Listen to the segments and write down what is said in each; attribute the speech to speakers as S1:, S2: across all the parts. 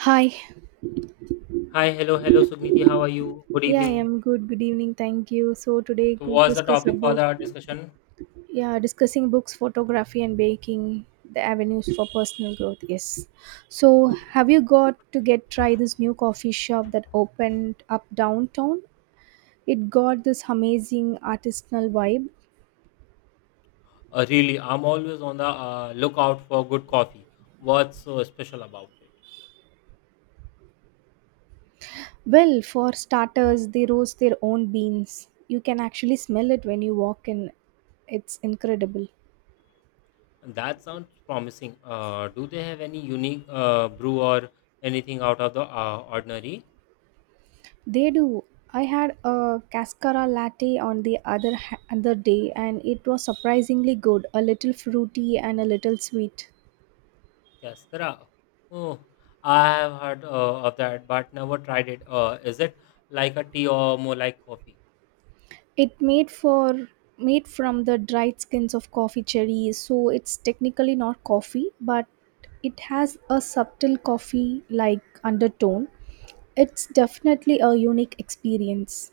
S1: Hi.
S2: Hi, hello, hello, Sugniti. How are you? Good
S1: Yeah, I
S2: evening.
S1: am good. Good evening. Thank you. So today
S2: So,
S1: going to
S2: what's the
S1: discuss
S2: topic for
S1: about
S2: the discussion?
S1: yeah, discussing books, photography and baking, the avenues for personal growth. Yes. So
S2: Okay.
S1: have you got to get try this new coffee shop that opened up downtown? It got this amazing artisanal vibe.
S2: Really, I'm always on the lookout for good coffee. What's so special about it?
S1: Well, for starters, they roast their own beans. You can actually smell it when you walk in. It's incredible.
S2: That sounds promising. Do they have any unique brew or anything out of the ordinary?
S1: They do. I had a cascara latte on the other day, and it was surprisingly good, a little fruity and a little sweet.
S2: Cascara. Oh, I have heard of that, but never tried it. Is it like a tea or more like coffee?
S1: It made for Made from the dried skins of coffee cherries, so it's technically not coffee, but it has a subtle coffee like undertone. It's definitely a unique experience.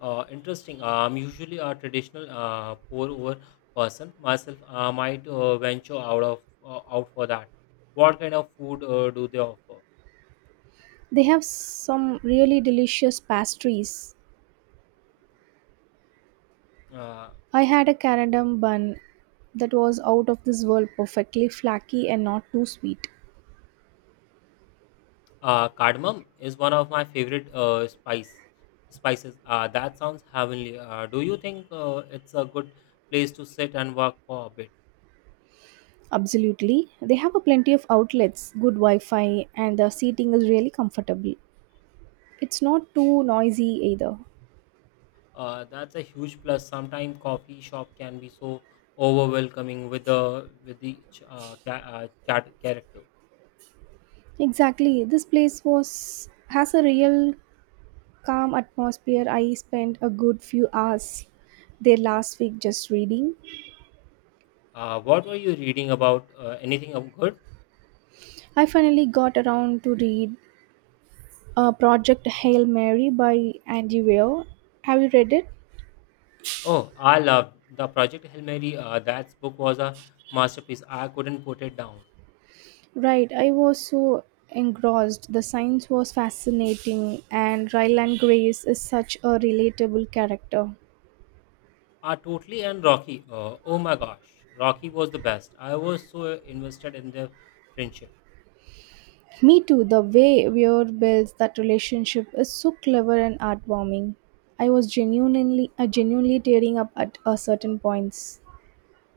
S2: Interesting. I'm usually a traditional pour over person myself. I might venture out for that. What kind of food do they offer?
S1: They have some really delicious pastries.
S2: Uh,
S1: I had a carandom bun that was out of this world, perfectly flaky and not too sweet.
S2: Cardamom is one of my favorite spices. That sounds heavenly. Do you think it's a good place to sit and work for a bit?
S1: Absolutely. They have a plenty of outlets, good Wi-Fi, and the seating is really comfortable. It's not too noisy either.
S2: That's a huge plus. Sometimes coffee shop can be so overwhelming with the cat character.
S1: Exactly. This place was has a real calm atmosphere. I spent a good few hours there last week just reading.
S2: What were you reading about? Anything of good?
S1: I finally got around to read Project Hail Mary by Andy Weir. Have you read it?
S2: Oh, I loved the Project Hail Mary. That book was a masterpiece. I couldn't put it down.
S1: Right, I was so engrossed. The science was fascinating, and Ryland Grace is such a relatable character.
S2: Ah, totally, and Rocky. Oh my gosh, Rocky was the best. I was so invested in their friendship.
S1: Me too, the way Weir builds that relationship is so clever and heartwarming. I was genuinely tearing up at a certain points.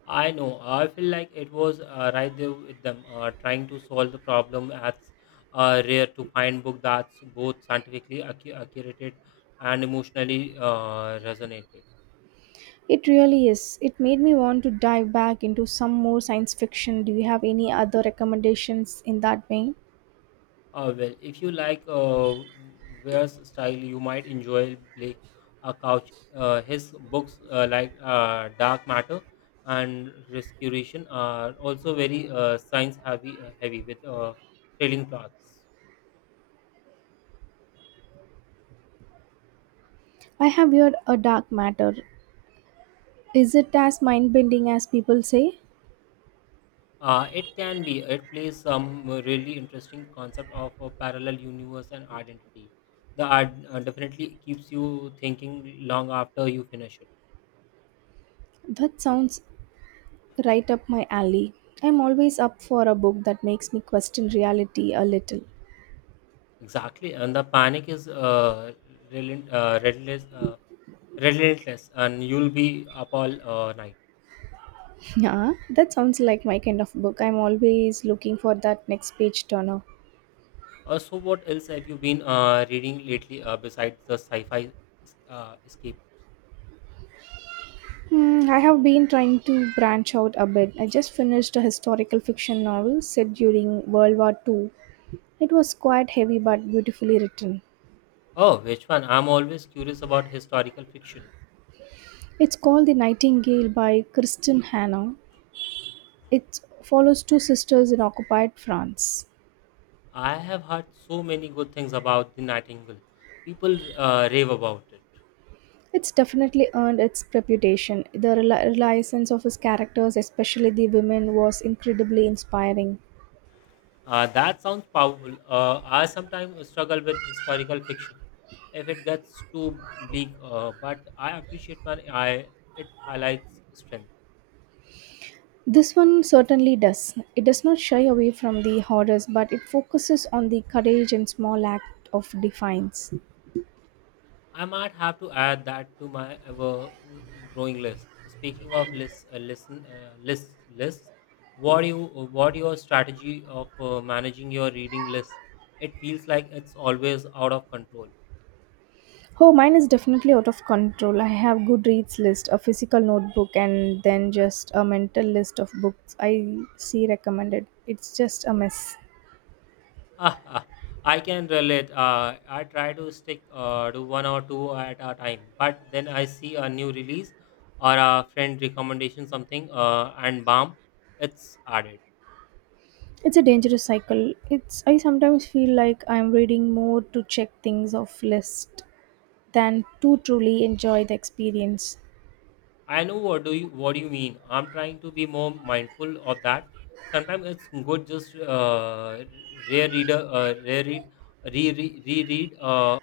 S2: I know. I feel like it was right there with them, trying to solve the problem. As rare to find book that's both scientifically accurate and emotionally resonated.
S1: It really is. It made me want to dive back into some more science fiction. Do you have any other recommendations in that vein?
S2: Well, if you like Ware's style, you might enjoy Blake Couch. His books like Dark Matter and Rescuration are also very science heavy, heavy with thrilling plots.
S1: I have heard a dark matter. Is it as mind bending as people say?
S2: It can be. It plays some really interesting concept of a parallel universe and identity. The art definitely keeps you thinking long after you finish it.
S1: That sounds right up my alley. I'm always up for a book that makes me question reality a little.
S2: Exactly, and the panic is relentless. Relentless, and you'll be up all night.
S1: Yeah, that sounds like my kind of book. I'm always looking for that next page turner.
S2: So, what else have you been reading lately besides the sci fi escape?
S1: Hmm, I have been trying to branch out a bit. I just finished a historical fiction novel set during World War Two. It was quite heavy but beautifully written.
S2: Oh, which one? I'm always curious about historical fiction.
S1: It's called The Nightingale by Kristen Hannah. It follows two sisters in occupied France.
S2: I have heard so many good things about The Nightingale. People rave about it.
S1: It's definitely earned its reputation. The reliance of his characters, especially the women, was incredibly inspiring.
S2: That sounds powerful. I sometimes struggle with historical fiction if it gets too bleak, but I appreciate when it highlights strength.
S1: This one certainly does. It does not shy away from the horrors, but it focuses on the courage and small act of defiance.
S2: I might have to add that to my ever growing list. Speaking of lists, lists. What you, what your strategy of managing your reading list? It feels like it's always out of control.
S1: Oh, mine is definitely out of control. I have Goodreads list, a physical notebook, and then just a mental list of books I see recommended. It's just a mess.
S2: Ah, I can relate. I try to stick to one or two at a time, but then I see a new release or a friend recommendation something, and bam, it's added.
S1: It's a dangerous cycle. It's I sometimes feel like I'm reading more to check things off list than to truly enjoy the experience.
S2: I know, what do you mean. I'm trying to be more mindful of that. Sometimes it's good just re-read, uh, re-read, reread.